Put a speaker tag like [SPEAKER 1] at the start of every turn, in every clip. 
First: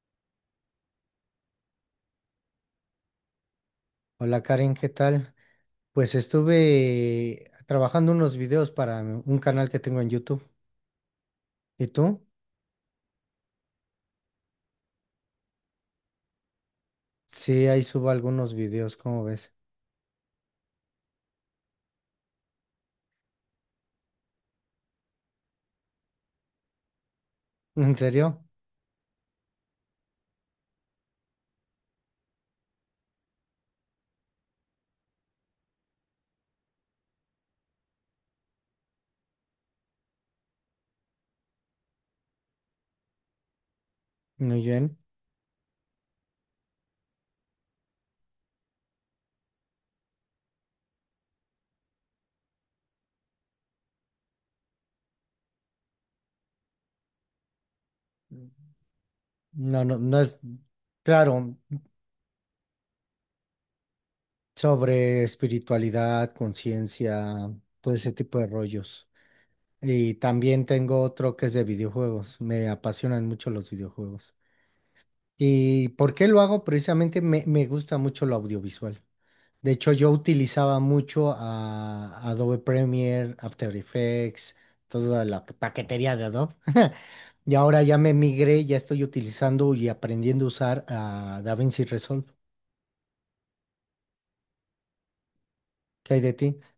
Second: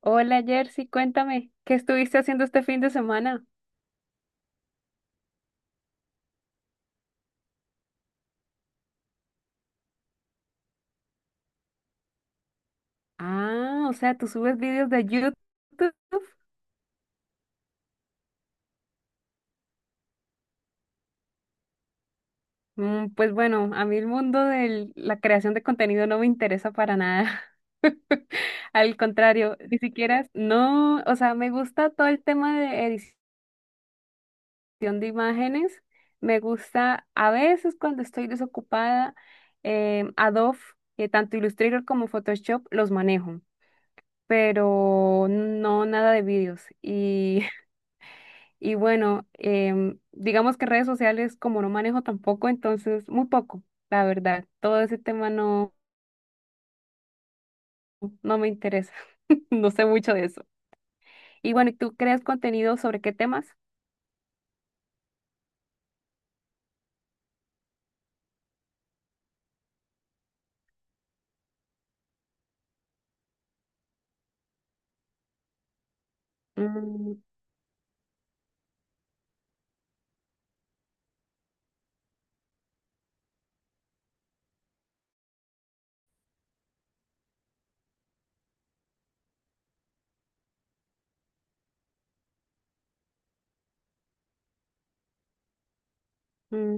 [SPEAKER 1] Hola Jersey, cuéntame, ¿qué estuviste haciendo este fin de semana?
[SPEAKER 2] Hola Karen, ¿qué tal? Pues estuve trabajando unos videos para un canal que tengo en YouTube. ¿Y tú?
[SPEAKER 1] Ah, o sea, tú subes vídeos de YouTube.
[SPEAKER 2] Sí, ahí subo algunos videos, ¿cómo ves?
[SPEAKER 1] Pues bueno, a mí el mundo de la creación de contenido no me interesa para nada.
[SPEAKER 2] ¿En serio?
[SPEAKER 1] Al contrario, ni siquiera, no, o sea, me gusta todo el tema de edición de imágenes. Me gusta a veces cuando estoy desocupada, Adobe, tanto Illustrator como Photoshop los manejo,
[SPEAKER 2] Muy bien.
[SPEAKER 1] pero no nada de vídeos. Y bueno, digamos que redes sociales como no manejo tampoco, entonces muy poco, la verdad. Todo ese tema no, no me interesa. No
[SPEAKER 2] No,
[SPEAKER 1] sé
[SPEAKER 2] no,
[SPEAKER 1] mucho
[SPEAKER 2] no
[SPEAKER 1] de
[SPEAKER 2] es
[SPEAKER 1] eso. Y
[SPEAKER 2] claro,
[SPEAKER 1] bueno, ¿y tú creas contenido sobre qué temas?
[SPEAKER 2] sobre espiritualidad, conciencia, todo ese tipo de rollos. Y también tengo otro que es de videojuegos. Me apasionan mucho los videojuegos. ¿Y por qué lo hago?
[SPEAKER 1] Mm,
[SPEAKER 2] Precisamente me gusta mucho lo audiovisual. De hecho, yo utilizaba mucho a Adobe Premiere, After Effects, toda la paquetería de Adobe. Y ahora ya me migré, ya estoy utilizando y aprendiendo a usar a DaVinci Resolve. ¿Qué hay de ti?
[SPEAKER 1] mm.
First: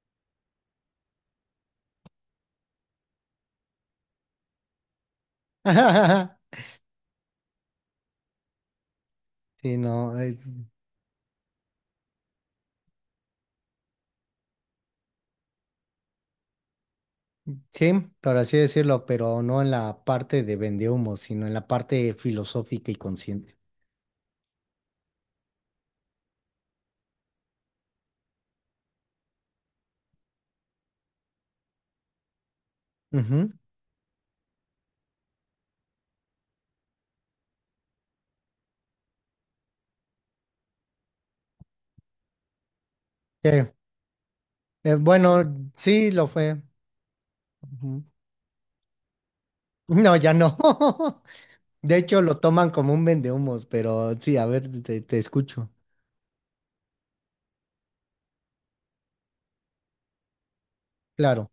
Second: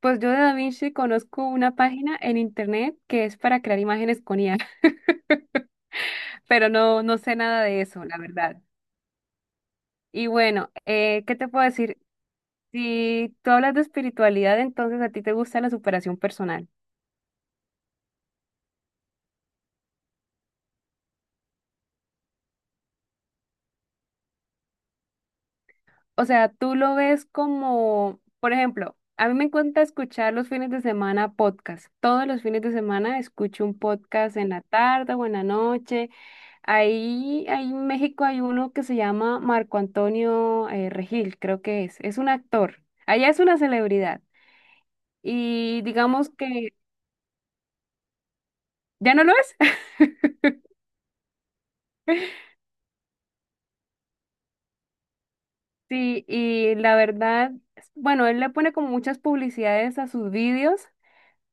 [SPEAKER 1] Pues yo de Da Vinci conozco una página en internet que es para crear imágenes con IA, pero no, no sé nada de eso, la verdad.
[SPEAKER 2] Sí, no,
[SPEAKER 1] Y bueno, ¿qué te puedo decir? Si tú hablas de espiritualidad, entonces a ti te gusta la superación personal.
[SPEAKER 2] sí, por así decirlo, pero no en la parte de vendehumo, sino en la parte filosófica y consciente.
[SPEAKER 1] O sea, tú lo ves como, por ejemplo, a mí me encanta escuchar los fines de semana podcast. Todos los fines de semana
[SPEAKER 2] Ujú.
[SPEAKER 1] escucho un podcast en la tarde o en la noche. Ahí en México hay uno que se llama Marco Antonio Regil, creo que es. Es un actor. Allá es
[SPEAKER 2] Sí,
[SPEAKER 1] una celebridad.
[SPEAKER 2] bueno,
[SPEAKER 1] Y
[SPEAKER 2] sí lo
[SPEAKER 1] digamos
[SPEAKER 2] fue.
[SPEAKER 1] que
[SPEAKER 2] Ujú.
[SPEAKER 1] ya no lo es.
[SPEAKER 2] No, ya no. De hecho, lo toman como un vendehumos, pero sí, a ver, te escucho.
[SPEAKER 1] Sí, y la verdad, bueno, él le pone como muchas publicidades a sus vídeos,
[SPEAKER 2] Claro.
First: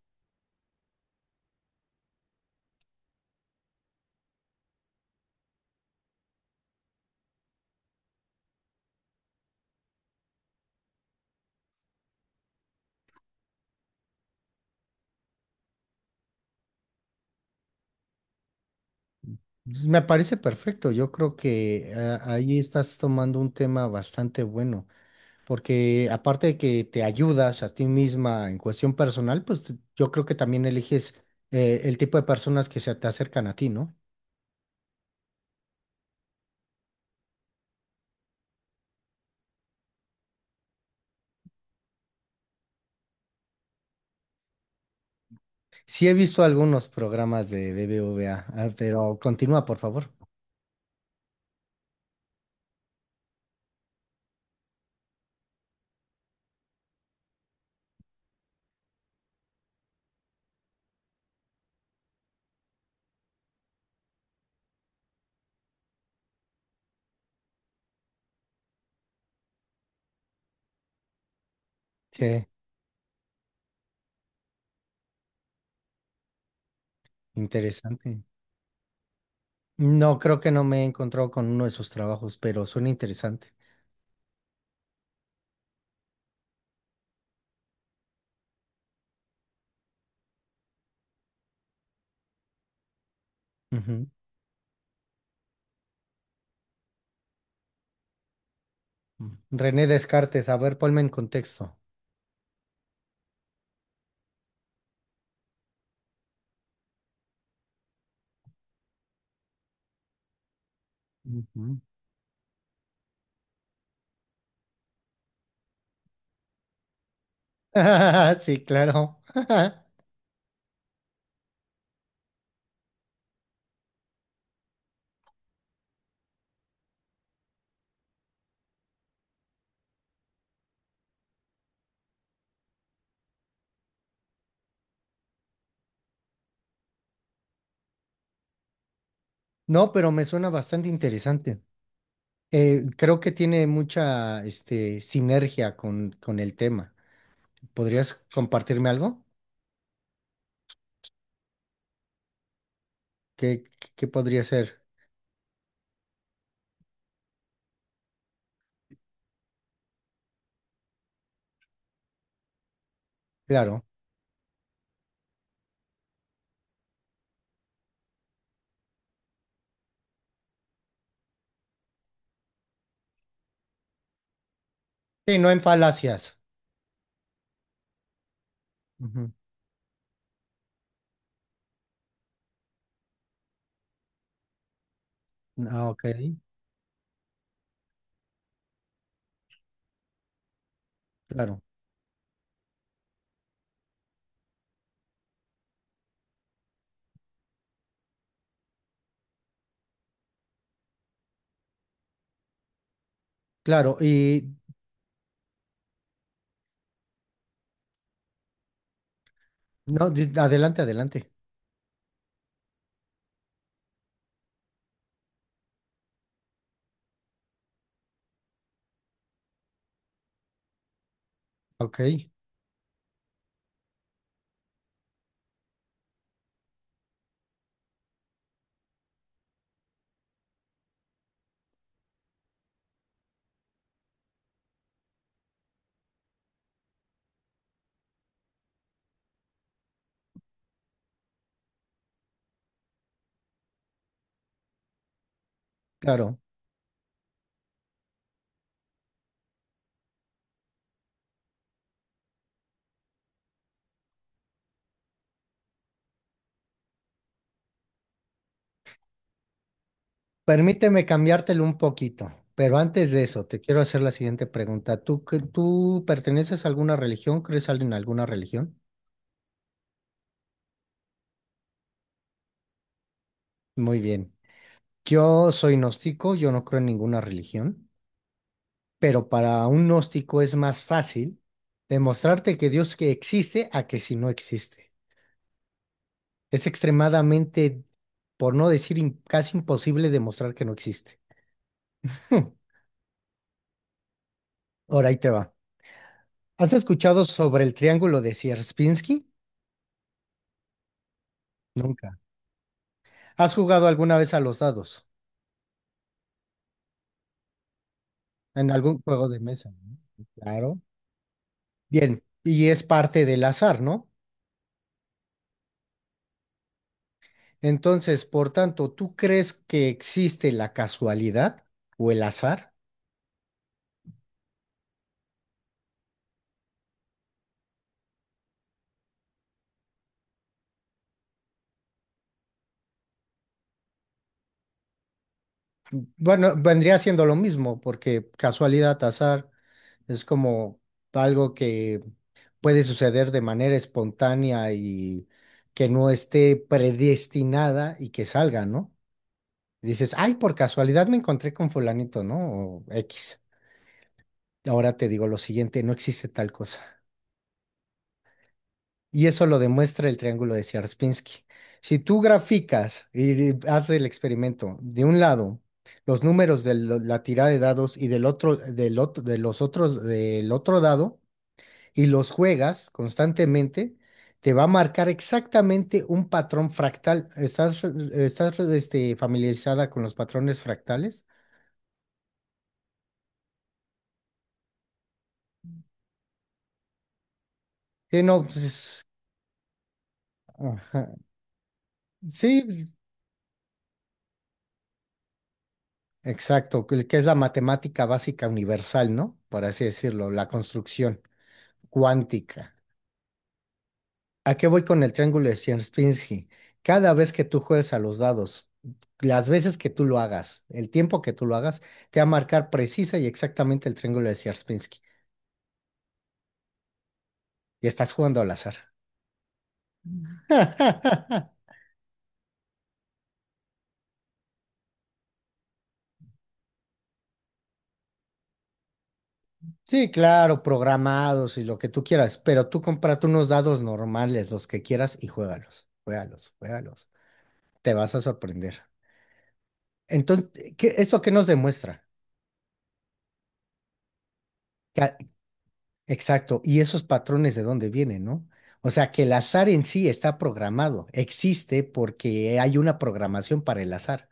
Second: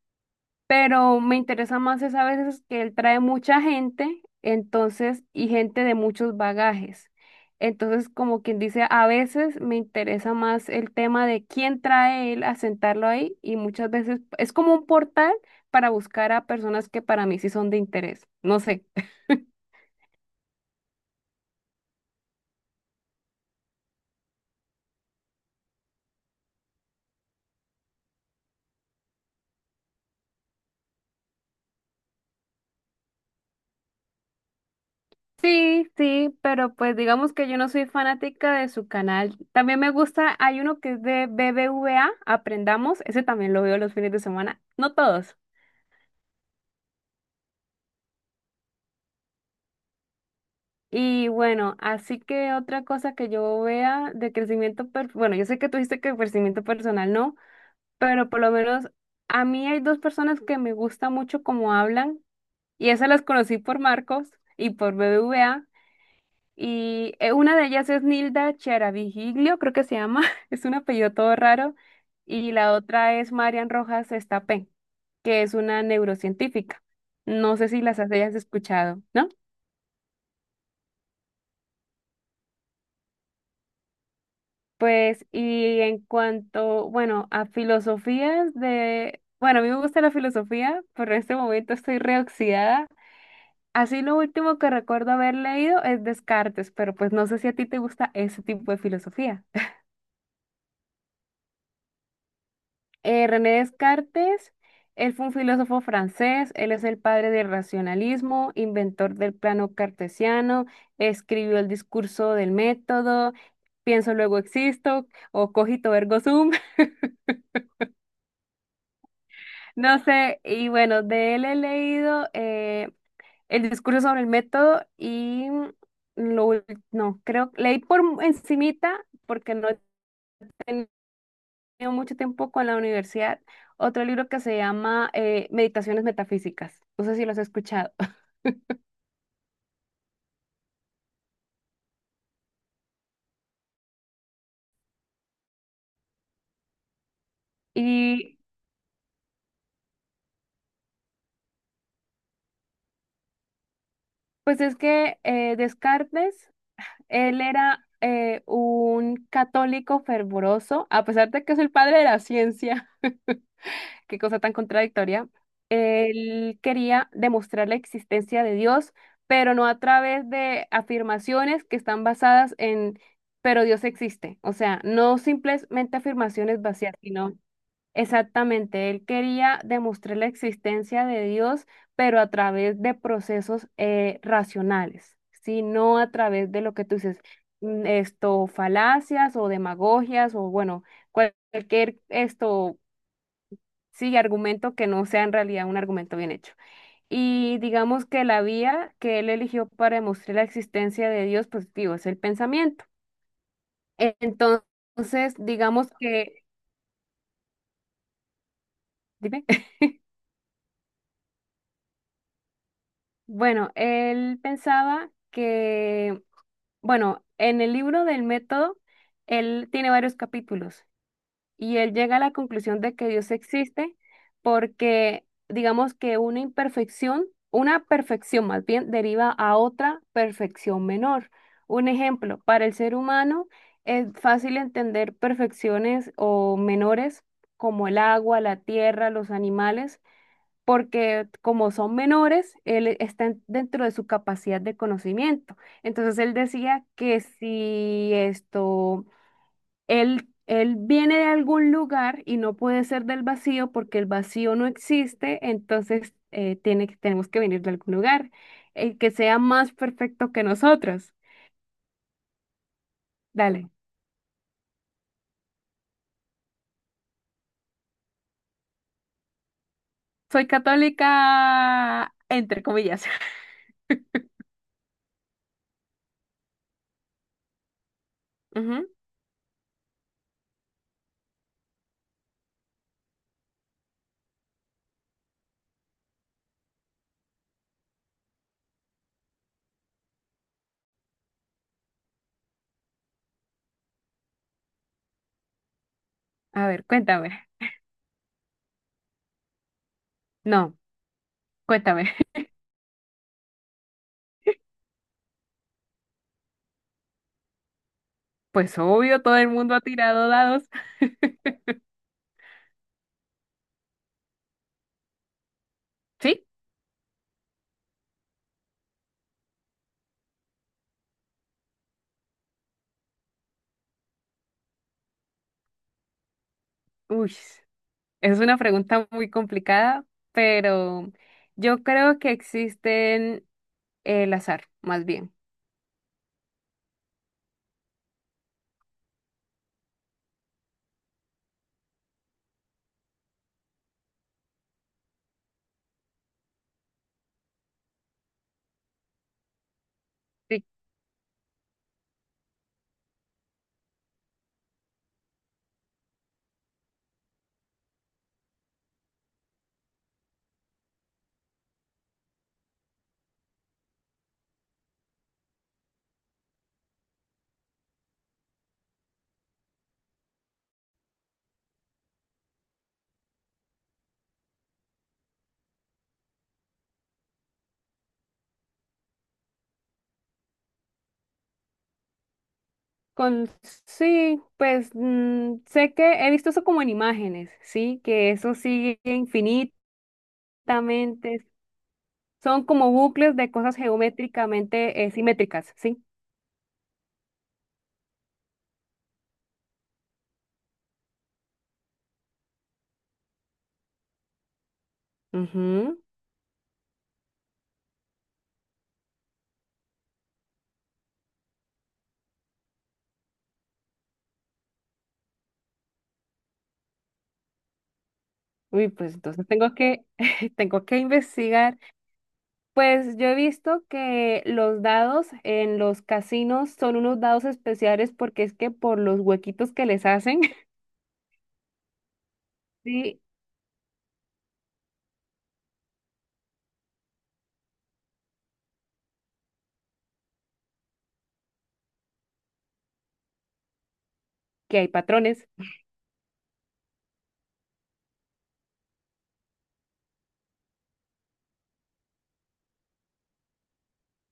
[SPEAKER 1] pero me interesa más es a veces que él trae mucha gente, entonces, y gente de muchos bagajes. Entonces, como quien dice, a veces me interesa más el tema de quién trae él a sentarlo ahí y muchas veces es como un portal para buscar a personas que para mí sí son de interés. No sé.
[SPEAKER 2] Entonces, me parece perfecto. Yo creo que ahí estás tomando un tema bastante bueno, porque aparte de que te ayudas a ti misma en cuestión personal, pues yo creo que también eliges el tipo de personas que se te acercan a ti, ¿no?
[SPEAKER 1] Sí, sí, pero pues digamos que yo no soy fanática de su canal. También me gusta, hay uno que es de BBVA, Aprendamos, ese también lo veo los fines de semana, no todos.
[SPEAKER 2] Sí he visto algunos programas de BBVA, ah, pero continúa, por favor.
[SPEAKER 1] Y bueno, así que otra cosa que yo vea de crecimiento, bueno, yo sé que tú dijiste que crecimiento personal no, pero por lo menos a mí hay dos personas que me gusta mucho cómo hablan y esas las conocí por Marcos y por BBVA y una de ellas es Nilda Cheravigilio, creo que se llama, es un apellido todo raro
[SPEAKER 2] Sí,
[SPEAKER 1] y la otra es Marian Rojas Estapé, que es una neurocientífica. No sé si las
[SPEAKER 2] interesante.
[SPEAKER 1] hayas escuchado, ¿no?
[SPEAKER 2] No, creo que no me he encontrado con uno de sus trabajos, pero suena interesante.
[SPEAKER 1] Pues, y en cuanto, bueno, a filosofías de, bueno, a mí me gusta la filosofía, pero en este momento estoy reoxidada. Así lo último que recuerdo haber leído es Descartes, pero pues no sé si a ti te gusta ese tipo de filosofía.
[SPEAKER 2] René Descartes, a ver, ponme en contexto.
[SPEAKER 1] René Descartes, él fue un filósofo francés, él es el padre del racionalismo, inventor del plano cartesiano, escribió el
[SPEAKER 2] Ujú.
[SPEAKER 1] discurso del método, pienso luego existo o cogito ergo sum.
[SPEAKER 2] Sí, claro.
[SPEAKER 1] No sé, y bueno, de él he leído el discurso sobre el método y lo, ul- no, creo, leí por encimita porque no he tenido mucho tiempo con la universidad, otro libro que se llama Meditaciones Metafísicas, no sé si los he escuchado.
[SPEAKER 2] No, pero me suena bastante interesante. Creo que tiene mucha, sinergia con el tema. ¿Podrías
[SPEAKER 1] Y
[SPEAKER 2] compartirme algo? ¿Qué, qué podría
[SPEAKER 1] pues es
[SPEAKER 2] ser?
[SPEAKER 1] que Descartes, él era un católico fervoroso, a pesar de que es el padre de la ciencia.
[SPEAKER 2] Claro.
[SPEAKER 1] Qué cosa tan contradictoria. Él quería demostrar la existencia de Dios, pero no a través de afirmaciones que están basadas en, pero Dios existe. O sea, no
[SPEAKER 2] Sí, no en
[SPEAKER 1] simplemente
[SPEAKER 2] falacias.
[SPEAKER 1] afirmaciones vacías, sino exactamente, él
[SPEAKER 2] Ujú.
[SPEAKER 1] quería demostrar la existencia de Dios, pero a través de procesos racionales, ¿sí?
[SPEAKER 2] Ah,
[SPEAKER 1] No
[SPEAKER 2] ok,
[SPEAKER 1] a través de lo que tú dices, esto, falacias o demagogias o bueno
[SPEAKER 2] claro.
[SPEAKER 1] cualquier esto. Sí, argumento que no sea en realidad un argumento bien hecho. Y digamos que la vía que él eligió para demostrar la existencia de Dios, pues digo, es el pensamiento.
[SPEAKER 2] Claro, y
[SPEAKER 1] Entonces, digamos que, dime,
[SPEAKER 2] no, adelante, adelante.
[SPEAKER 1] bueno, él pensaba que, bueno, en el libro del método, él tiene varios capítulos. Y él
[SPEAKER 2] Ok,
[SPEAKER 1] llega a la conclusión de que Dios existe porque, digamos que una imperfección, una perfección más bien, deriva a otra perfección menor. Un ejemplo, para el ser humano es fácil entender perfecciones o menores como el agua, la tierra, los animales, porque como son menores, él está dentro de su capacidad de conocimiento. Entonces él
[SPEAKER 2] claro.
[SPEAKER 1] decía que si esto él viene de algún lugar y no puede ser del vacío porque el vacío no existe, entonces tenemos que venir de algún lugar, el que sea más perfecto que
[SPEAKER 2] Permíteme
[SPEAKER 1] nosotros.
[SPEAKER 2] cambiártelo un poquito, pero antes de eso, te
[SPEAKER 1] Dale,
[SPEAKER 2] quiero hacer la siguiente pregunta. ¿Tú perteneces a alguna religión? ¿Crees algo en alguna religión?
[SPEAKER 1] soy católica, entre comillas.
[SPEAKER 2] Muy bien. Yo soy gnóstico, yo no creo en ninguna religión,
[SPEAKER 1] Ujú.
[SPEAKER 2] pero para un gnóstico es más fácil demostrarte que Dios que existe a que si no existe. Es extremadamente, por no decir casi imposible demostrar que no existe. Ahora ahí te va.
[SPEAKER 1] A
[SPEAKER 2] ¿Has
[SPEAKER 1] ver,
[SPEAKER 2] escuchado
[SPEAKER 1] cuéntame.
[SPEAKER 2] sobre el triángulo de Sierpinski?
[SPEAKER 1] No, cuéntame.
[SPEAKER 2] Nunca. ¿Has jugado alguna vez a los dados en
[SPEAKER 1] Pues
[SPEAKER 2] algún
[SPEAKER 1] obvio,
[SPEAKER 2] juego
[SPEAKER 1] todo
[SPEAKER 2] de
[SPEAKER 1] el
[SPEAKER 2] mesa,
[SPEAKER 1] mundo ha
[SPEAKER 2] ¿no? Sí,
[SPEAKER 1] tirado dados.
[SPEAKER 2] claro. Bien, y es parte del azar, ¿no?
[SPEAKER 1] ¿Sí?
[SPEAKER 2] Entonces, por tanto, ¿tú crees que existe la casualidad o el azar?
[SPEAKER 1] Uy, es una pregunta muy complicada, pero yo creo que existen el azar, más bien.
[SPEAKER 2] Bueno, vendría siendo lo mismo, porque casualidad, azar, es como algo que puede suceder de manera espontánea y que no esté predestinada y que salga, ¿no? Dices, ay, por
[SPEAKER 1] Sí.
[SPEAKER 2] casualidad me encontré con fulanito, ¿no? O X. Ahora te digo lo siguiente, no existe tal cosa. Y eso lo demuestra el triángulo de Sierpinski. Si tú graficas y haces el experimento, de un lado los números de la tirada de dados y del otro, de los otros del otro dado y los juegas constantemente, te va a marcar exactamente un patrón fractal. ¿Estás familiarizada con los patrones fractales?
[SPEAKER 1] Con, sí, pues sé que he visto eso como en imágenes, sí,
[SPEAKER 2] Sí,
[SPEAKER 1] que
[SPEAKER 2] no,
[SPEAKER 1] eso sigue
[SPEAKER 2] pues,
[SPEAKER 1] infinitamente,
[SPEAKER 2] ajá.
[SPEAKER 1] son
[SPEAKER 2] Sí,
[SPEAKER 1] como bucles de cosas geométricamente simétricas, sí.
[SPEAKER 2] exacto, que es la matemática básica universal, ¿no? Por así decirlo, la construcción cuántica. ¿A qué voy con el triángulo de
[SPEAKER 1] Ujú.
[SPEAKER 2] Sierpinski? Cada vez que tú juegues a los dados, las veces que tú lo hagas, el tiempo que tú lo hagas, te va a marcar precisa y exactamente el triángulo de Sierpinski. Y estás jugando al azar.
[SPEAKER 1] Uy, pues entonces tengo que, tengo que investigar. Pues yo he visto que los dados en los casinos son unos dados especiales porque es que por los huequitos que les
[SPEAKER 2] Sí,
[SPEAKER 1] hacen,
[SPEAKER 2] claro, programados y lo que tú quieras, pero tú
[SPEAKER 1] sí,
[SPEAKER 2] cómprate unos dados normales, los que quieras, y juégalos, juégalos, juégalos. Te vas a sorprender. Entonces, esto qué nos demuestra?
[SPEAKER 1] que hay
[SPEAKER 2] Que a-
[SPEAKER 1] patrones.
[SPEAKER 2] exacto, y esos patrones de dónde vienen, ¿no? O sea, que el azar en sí está programado, existe porque hay una programación para el azar.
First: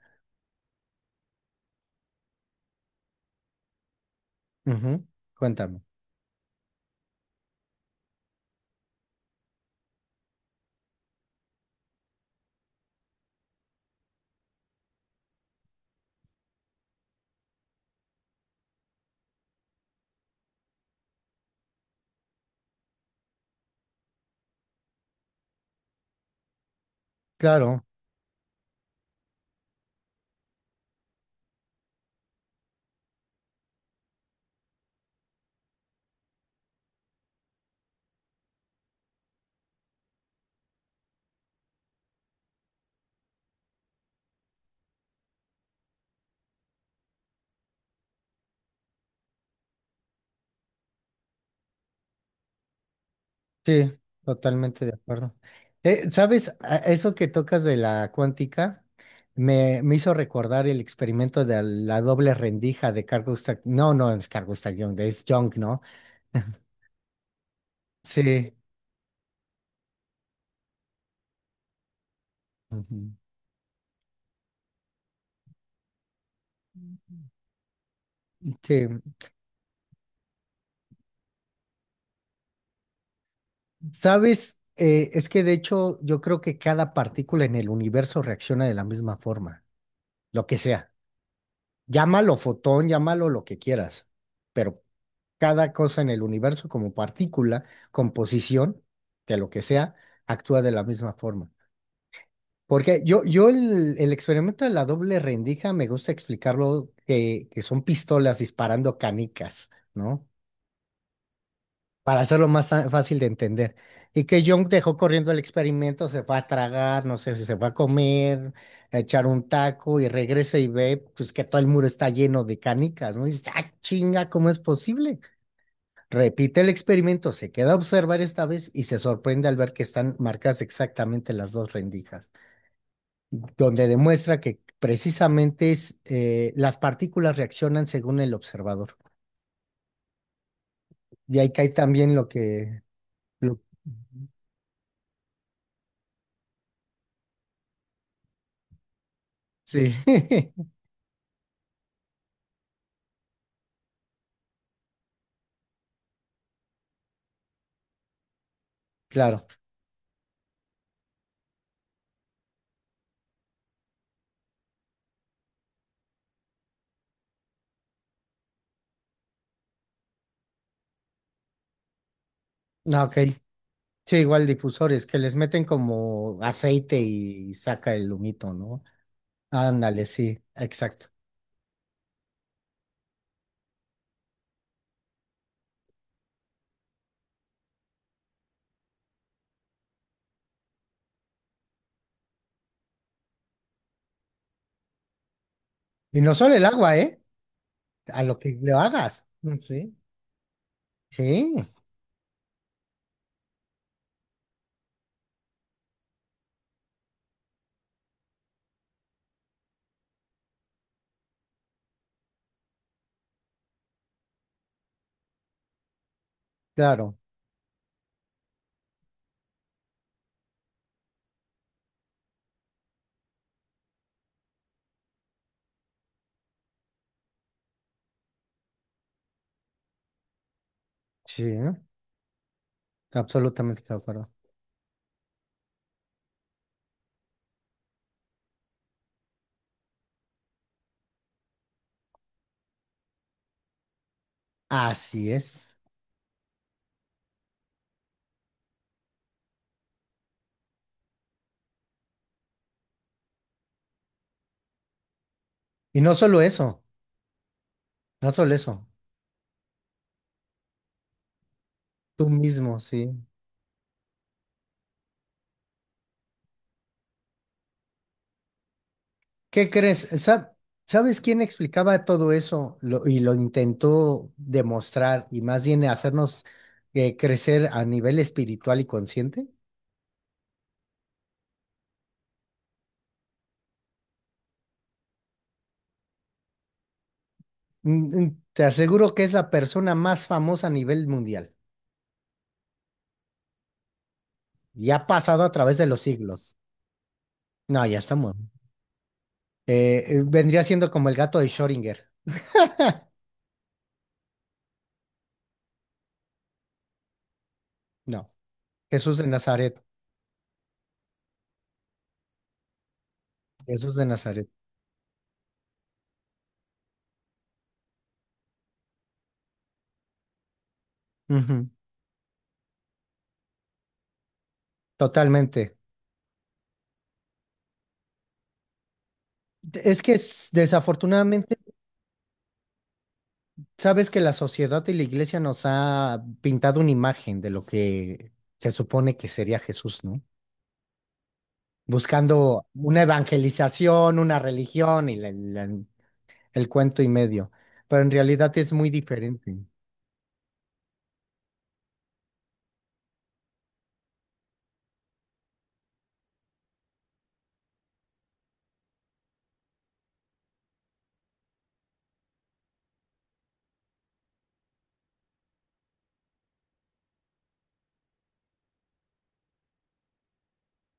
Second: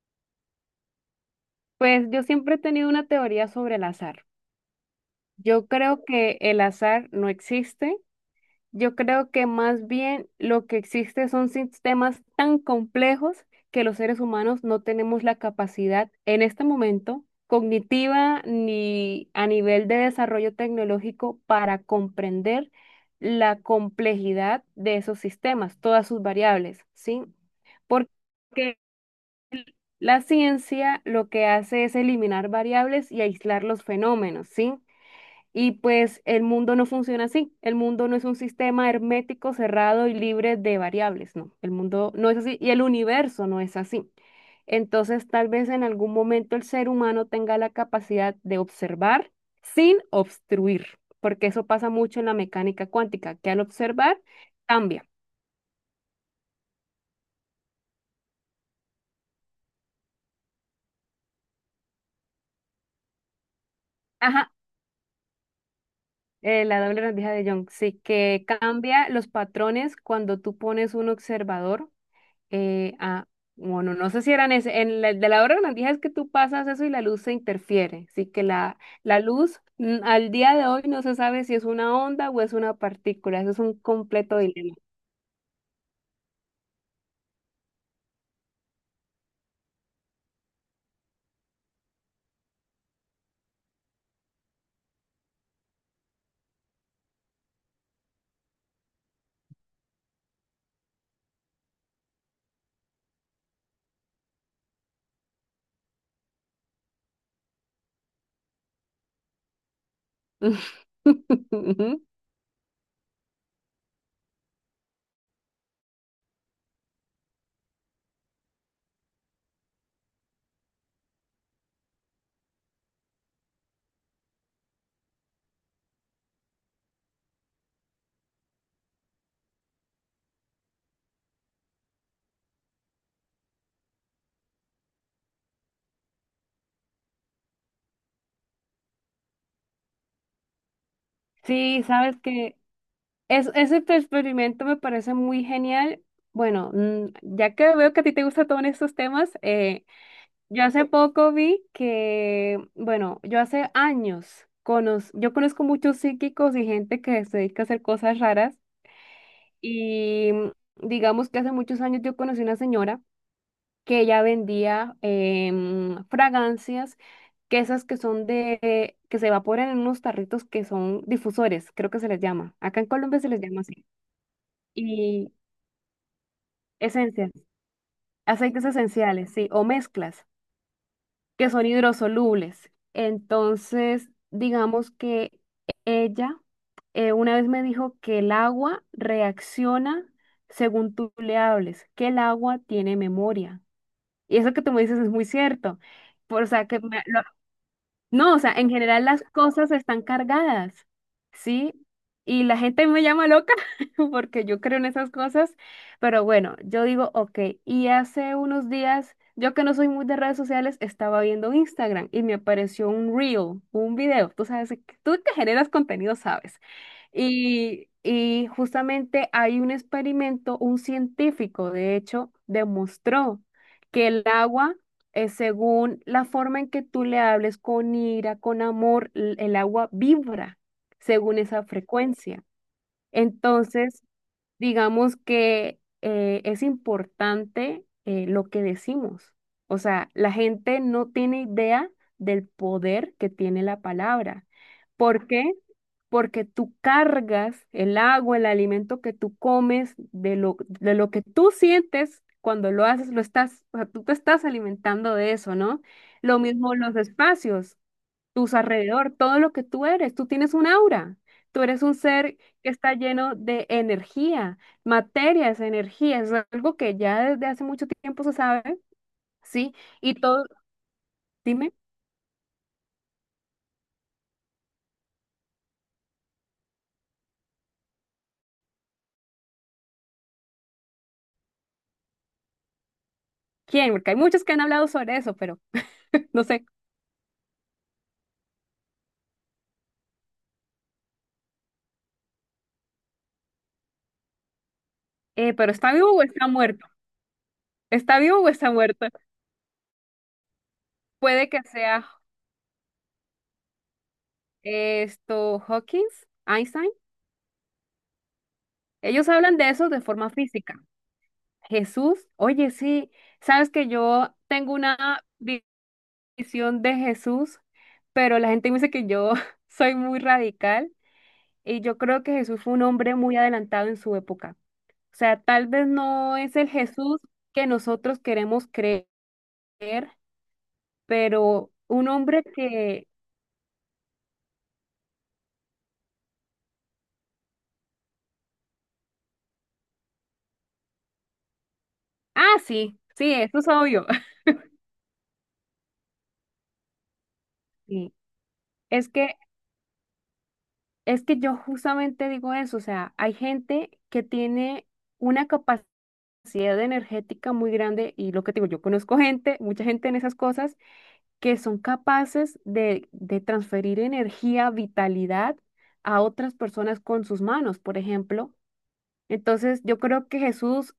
[SPEAKER 1] Pues yo siempre he tenido una teoría sobre el azar.
[SPEAKER 2] Ujú,
[SPEAKER 1] Yo
[SPEAKER 2] cuéntame.
[SPEAKER 1] creo que el azar no existe. Yo creo que más bien lo que existe son sistemas tan complejos que los seres humanos no tenemos la capacidad en este momento cognitiva ni a nivel de desarrollo tecnológico para comprender la complejidad de esos sistemas, todas sus variables, ¿sí?
[SPEAKER 2] Claro,
[SPEAKER 1] Porque la ciencia lo que hace es eliminar variables y aislar los fenómenos, ¿sí? Y pues el mundo no funciona así. El mundo no es un sistema hermético, cerrado y libre de variables, no. El mundo no es así y el universo no es así. Entonces, tal vez en algún momento el ser humano tenga la capacidad de observar sin obstruir, porque eso pasa mucho en la mecánica cuántica, que al
[SPEAKER 2] sí,
[SPEAKER 1] observar
[SPEAKER 2] totalmente de
[SPEAKER 1] cambia.
[SPEAKER 2] acuerdo. ¿Sabes? Eso que tocas de la cuántica me hizo recordar el experimento de la doble rendija de Carl Gustav. No, no es Carl
[SPEAKER 1] Ajá,
[SPEAKER 2] Gustav Jung, es Jung, ¿no?
[SPEAKER 1] la doble rendija de Young, sí, que
[SPEAKER 2] Sí.
[SPEAKER 1] cambia los patrones cuando tú pones un observador. Eh,
[SPEAKER 2] Ujú.
[SPEAKER 1] ah, bueno, no sé si eran ese. De la hora grandija es que tú pasas eso y la luz se interfiere. Así que la,
[SPEAKER 2] Sí.
[SPEAKER 1] la luz al día de hoy no se sabe si es una onda o es una partícula. Eso es un completo
[SPEAKER 2] Sabes,
[SPEAKER 1] dilema.
[SPEAKER 2] Es que de hecho yo creo que cada partícula en el universo reacciona de la misma forma, lo que sea. Llámalo fotón, llámalo lo que quieras, pero cada cosa en el universo como partícula, composición, de lo que sea, actúa de la misma forma. Porque yo el experimento de la doble rendija me gusta explicarlo que son pistolas disparando canicas, ¿no? Para hacerlo más fácil de entender. Y que Jung dejó corriendo el experimento, se va a tragar, no sé si se va a comer, a echar un taco y regresa y ve pues que todo el muro está lleno de canicas, ¿no? Y dice, ah, chinga, ¿cómo es posible? Repite el experimento, se queda a observar esta vez y se sorprende al ver que están marcadas exactamente las dos rendijas, donde demuestra que precisamente las partículas reaccionan según el observador. Y ahí cae
[SPEAKER 1] Sí,
[SPEAKER 2] también
[SPEAKER 1] sabes
[SPEAKER 2] lo
[SPEAKER 1] que
[SPEAKER 2] que lo-
[SPEAKER 1] ese tu experimento me parece muy genial. Bueno, ya que veo que a ti te gustan todos estos temas,
[SPEAKER 2] sí.
[SPEAKER 1] yo hace poco vi que, bueno, yo hace años yo conozco muchos psíquicos y gente que se dedica a hacer cosas raras
[SPEAKER 2] Claro.
[SPEAKER 1] y digamos que hace muchos años yo conocí una señora que ella vendía fragancias, que esas que son de, que se evaporan en unos tarritos que son difusores, creo que se les llama. Acá en
[SPEAKER 2] Ah, ok.
[SPEAKER 1] Colombia se les llama así.
[SPEAKER 2] Sí, igual difusores que
[SPEAKER 1] Y
[SPEAKER 2] les meten como aceite
[SPEAKER 1] esencias,
[SPEAKER 2] y saca el humito,
[SPEAKER 1] aceites
[SPEAKER 2] ¿no?
[SPEAKER 1] esenciales, sí, o
[SPEAKER 2] Ándale,
[SPEAKER 1] mezclas.
[SPEAKER 2] sí, exacto.
[SPEAKER 1] Que son hidrosolubles. Entonces, digamos que ella una vez me dijo que el agua reacciona según tú le hables, que el agua tiene memoria. Y eso que tú me dices es muy cierto.
[SPEAKER 2] Y no
[SPEAKER 1] Por, o
[SPEAKER 2] solo el
[SPEAKER 1] sea, que
[SPEAKER 2] agua,
[SPEAKER 1] me-
[SPEAKER 2] ¿eh?
[SPEAKER 1] lo-
[SPEAKER 2] A
[SPEAKER 1] no,
[SPEAKER 2] lo
[SPEAKER 1] o sea,
[SPEAKER 2] que
[SPEAKER 1] en
[SPEAKER 2] le
[SPEAKER 1] general las
[SPEAKER 2] hagas.
[SPEAKER 1] cosas
[SPEAKER 2] Sí.
[SPEAKER 1] están cargadas,
[SPEAKER 2] Sí,
[SPEAKER 1] ¿sí? Y la gente me llama loca porque yo creo en esas cosas, pero bueno, yo digo, ok, y hace unos días, yo que no soy muy de redes sociales, estaba viendo Instagram y me apareció un reel, un video, tú sabes, tú que generas contenido, sabes.
[SPEAKER 2] claro.
[SPEAKER 1] Y justamente hay un experimento, un científico, de hecho, demostró que el agua, según la forma en que tú le hables con ira, con amor, el agua vibra según
[SPEAKER 2] Sí,
[SPEAKER 1] esa frecuencia.
[SPEAKER 2] absolutamente de
[SPEAKER 1] Entonces,
[SPEAKER 2] acuerdo.
[SPEAKER 1] digamos que es importante lo que decimos. O sea, la gente no tiene idea del poder que tiene la palabra. ¿Por
[SPEAKER 2] Así
[SPEAKER 1] qué?
[SPEAKER 2] es.
[SPEAKER 1] Porque tú cargas el agua, el alimento que tú comes, de lo que tú sientes cuando lo haces, lo estás, o sea, tú te estás alimentando de eso, ¿no?
[SPEAKER 2] Y no
[SPEAKER 1] Lo
[SPEAKER 2] solo
[SPEAKER 1] mismo
[SPEAKER 2] eso,
[SPEAKER 1] los espacios
[SPEAKER 2] no solo
[SPEAKER 1] tus
[SPEAKER 2] eso.
[SPEAKER 1] alrededor, todo lo que tú eres. Tú tienes un aura. Tú eres un
[SPEAKER 2] Tú
[SPEAKER 1] ser que
[SPEAKER 2] mismo,
[SPEAKER 1] está
[SPEAKER 2] sí.
[SPEAKER 1] lleno de energía, materia es energía. Es algo que ya desde hace mucho tiempo se sabe,
[SPEAKER 2] ¿Qué
[SPEAKER 1] ¿sí?
[SPEAKER 2] crees?
[SPEAKER 1] Y todo,
[SPEAKER 2] ¿Sabes quién
[SPEAKER 1] dime,
[SPEAKER 2] explicaba todo eso y lo intentó demostrar y más bien hacernos crecer a nivel espiritual y consciente?
[SPEAKER 1] ¿quién? Porque hay muchos que han hablado sobre eso, pero no sé.
[SPEAKER 2] Te aseguro que es la persona más famosa a nivel mundial y ha pasado a
[SPEAKER 1] Pero
[SPEAKER 2] través de
[SPEAKER 1] ¿está
[SPEAKER 2] los
[SPEAKER 1] vivo o está
[SPEAKER 2] siglos.
[SPEAKER 1] muerto?
[SPEAKER 2] No, ya está
[SPEAKER 1] ¿Está vivo
[SPEAKER 2] muerto.
[SPEAKER 1] o está muerto?
[SPEAKER 2] Vendría siendo como el gato de
[SPEAKER 1] Puede que
[SPEAKER 2] Schrödinger.
[SPEAKER 1] sea esto, Hawkins, Einstein.
[SPEAKER 2] No, Jesús de
[SPEAKER 1] Ellos hablan de
[SPEAKER 2] Nazaret.
[SPEAKER 1] eso de forma física. Jesús, oye, sí, sabes que
[SPEAKER 2] Jesús de
[SPEAKER 1] yo
[SPEAKER 2] Nazaret.
[SPEAKER 1] tengo una visión de Jesús, pero la gente me dice que yo soy muy radical
[SPEAKER 2] Ujú,
[SPEAKER 1] y yo creo que Jesús fue un hombre muy adelantado en su época. O sea, tal
[SPEAKER 2] totalmente.
[SPEAKER 1] vez no es el Jesús que nosotros queremos creer,
[SPEAKER 2] Es que desafortunadamente,
[SPEAKER 1] pero un hombre que...
[SPEAKER 2] sabes que la sociedad y la iglesia nos ha pintado una imagen de lo que se supone que sería Jesús, ¿no?
[SPEAKER 1] Ah,
[SPEAKER 2] Buscando
[SPEAKER 1] sí,
[SPEAKER 2] una
[SPEAKER 1] sí, eso es obvio.
[SPEAKER 2] evangelización, una religión y el cuento y medio, pero en
[SPEAKER 1] Sí,
[SPEAKER 2] realidad es muy
[SPEAKER 1] es que,
[SPEAKER 2] diferente.
[SPEAKER 1] es que yo justamente digo eso, o sea, hay gente que tiene una capacidad energética muy grande y lo que te digo, yo conozco gente, mucha gente en esas cosas que son capaces de transferir energía, vitalidad a otras personas con sus manos, por ejemplo. Entonces, yo creo que Jesús,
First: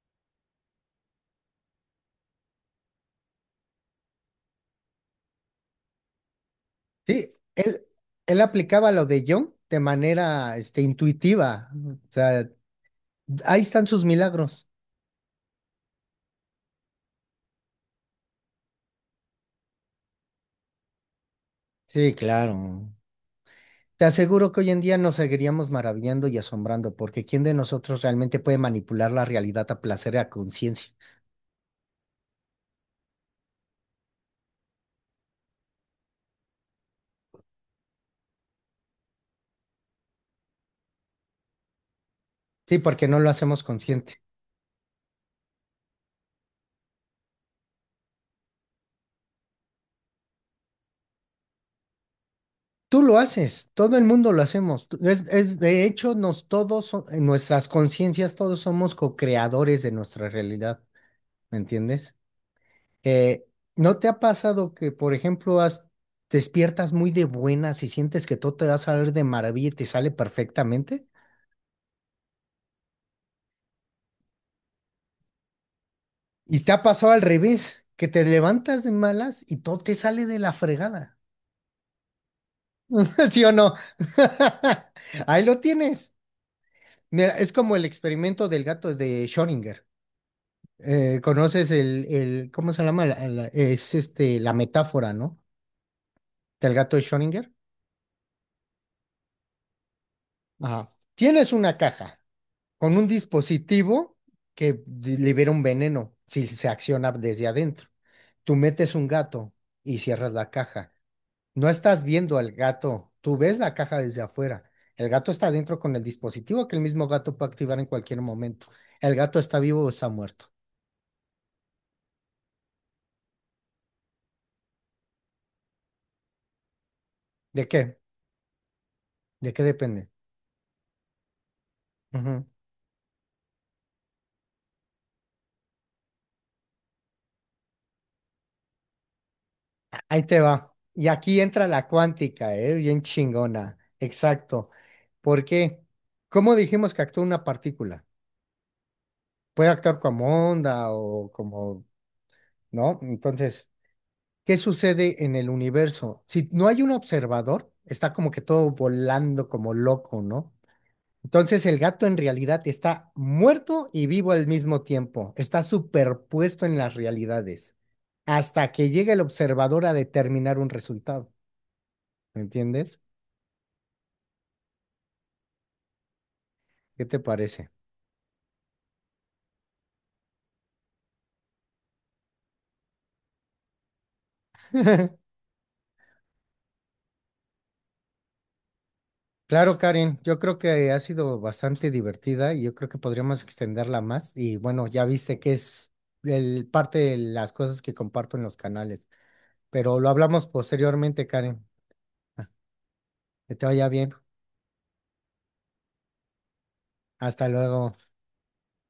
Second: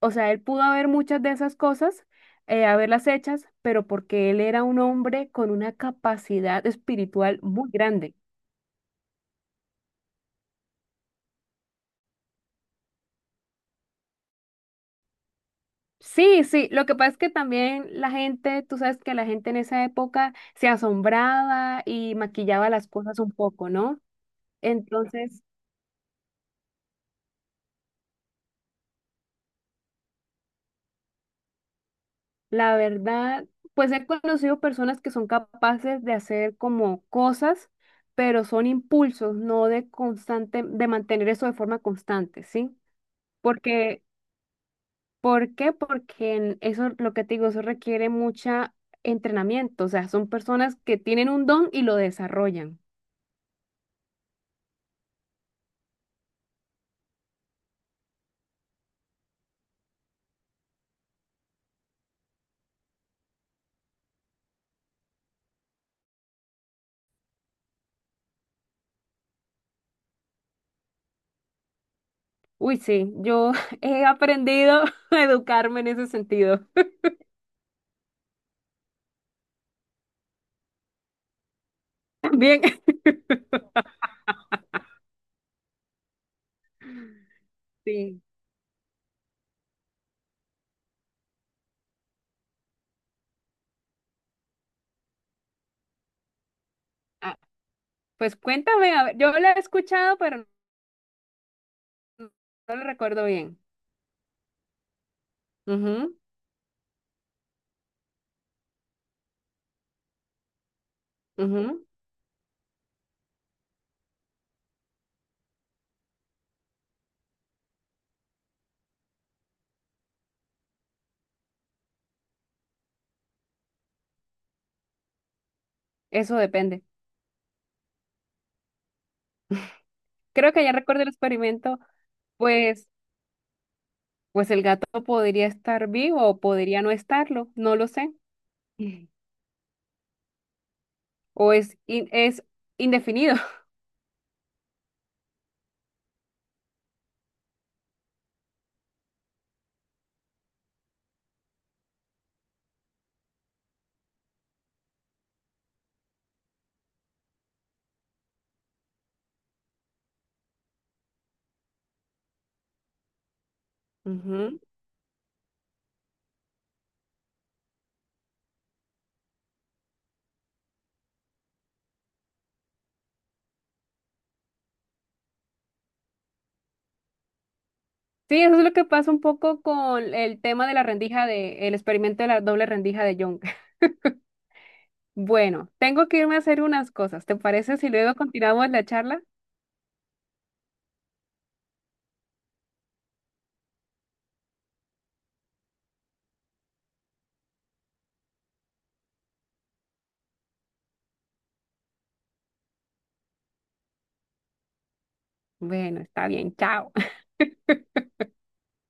[SPEAKER 1] o sea, él pudo haber muchas de esas cosas, haberlas hechas, pero porque él era un hombre con una capacidad
[SPEAKER 2] Sí,
[SPEAKER 1] espiritual muy
[SPEAKER 2] él,
[SPEAKER 1] grande.
[SPEAKER 2] él aplicaba lo de Jung de manera, intuitiva. O sea, ahí están sus milagros.
[SPEAKER 1] Sí, sí, lo que pasa es que también la gente, tú sabes que la gente en esa época se asombraba
[SPEAKER 2] Sí,
[SPEAKER 1] y
[SPEAKER 2] claro.
[SPEAKER 1] maquillaba las cosas un poco, ¿no?
[SPEAKER 2] Te aseguro que hoy en día nos
[SPEAKER 1] Entonces,
[SPEAKER 2] seguiríamos maravillando y asombrando, porque ¿quién de nosotros realmente puede manipular la realidad a placer y a conciencia?
[SPEAKER 1] la verdad, pues he conocido personas que son capaces de hacer como cosas, pero son impulsos, no de constante, de mantener eso de forma constante, ¿sí?
[SPEAKER 2] Sí, porque no lo hacemos
[SPEAKER 1] Porque,
[SPEAKER 2] consciente.
[SPEAKER 1] ¿por qué? Porque en eso, lo que te digo, eso requiere mucha entrenamiento, o sea, son personas que tienen un don y lo desarrollan.
[SPEAKER 2] Tú lo haces, todo el mundo lo hacemos. Es de hecho, nos todos, en nuestras conciencias, todos somos co-creadores de nuestra realidad, ¿me entiendes? Eh, ¿No te ha pasado que, por ejemplo, despiertas muy de buenas y sientes que todo te va a salir de maravilla y te sale perfectamente?
[SPEAKER 1] Uy, sí, yo he aprendido a educarme en ese
[SPEAKER 2] ¿Y
[SPEAKER 1] sentido.
[SPEAKER 2] te ha pasado al revés, que te levantas de malas y todo te sale de la fregada?
[SPEAKER 1] Bien.
[SPEAKER 2] ¿Sí o no? Ahí lo tienes. Mira, es como el
[SPEAKER 1] Sí.
[SPEAKER 2] experimento del gato de Schrödinger. ¿Conoces el, cómo se llama? La metáfora, ¿no? Del gato de
[SPEAKER 1] Ah,
[SPEAKER 2] Schrödinger.
[SPEAKER 1] pues cuéntame, a ver, yo la he escuchado, pero
[SPEAKER 2] Ajá. Tienes una caja
[SPEAKER 1] no lo
[SPEAKER 2] con un
[SPEAKER 1] recuerdo bien.
[SPEAKER 2] dispositivo que libera un
[SPEAKER 1] Ujú,
[SPEAKER 2] veneno si se acciona desde adentro. Tú metes un gato y cierras la caja. No
[SPEAKER 1] ujú.
[SPEAKER 2] estás viendo al gato, tú ves la caja desde afuera. El gato está adentro con el dispositivo que el mismo gato puede activar en cualquier momento. ¿El gato está vivo o está muerto?
[SPEAKER 1] Eso depende.
[SPEAKER 2] ¿De qué? ¿De qué depende?
[SPEAKER 1] Creo que ya recuerdo el experimento,
[SPEAKER 2] Ujú.
[SPEAKER 1] pues, pues el gato podría estar vivo o podría no estarlo, no lo sé. Mm.
[SPEAKER 2] Ahí te va. Y aquí
[SPEAKER 1] O
[SPEAKER 2] entra
[SPEAKER 1] es,
[SPEAKER 2] la
[SPEAKER 1] in- es
[SPEAKER 2] cuántica, ¿eh? Bien
[SPEAKER 1] indefinido.
[SPEAKER 2] chingona. Exacto. ¿Por qué? ¿Cómo dijimos que actúa una partícula? Puede actuar como onda o como, ¿no? Entonces, ¿qué sucede en el universo? Si no hay un observador, está como que todo volando como loco, ¿no? Entonces el gato en realidad está muerto y vivo al
[SPEAKER 1] Ujú.
[SPEAKER 2] mismo tiempo, está superpuesto en las realidades, hasta que llega el observador a determinar un resultado, ¿me entiendes? ¿Qué te parece?
[SPEAKER 1] Sí, eso es lo que pasa un poco con el tema de la rendija de, el experimento de la doble rendija de Young. Bueno, tengo que irme a hacer unas cosas. ¿Te parece si luego continuamos la charla?
[SPEAKER 2] Claro, Karen, yo creo que ha sido bastante divertida y yo creo que podríamos extenderla más. Y bueno, ya viste que es parte de las cosas que comparto en los canales, pero lo hablamos posteriormente, Karen. Que te vaya bien.
[SPEAKER 1] Bueno, está bien, chao.
[SPEAKER 2] Hasta luego.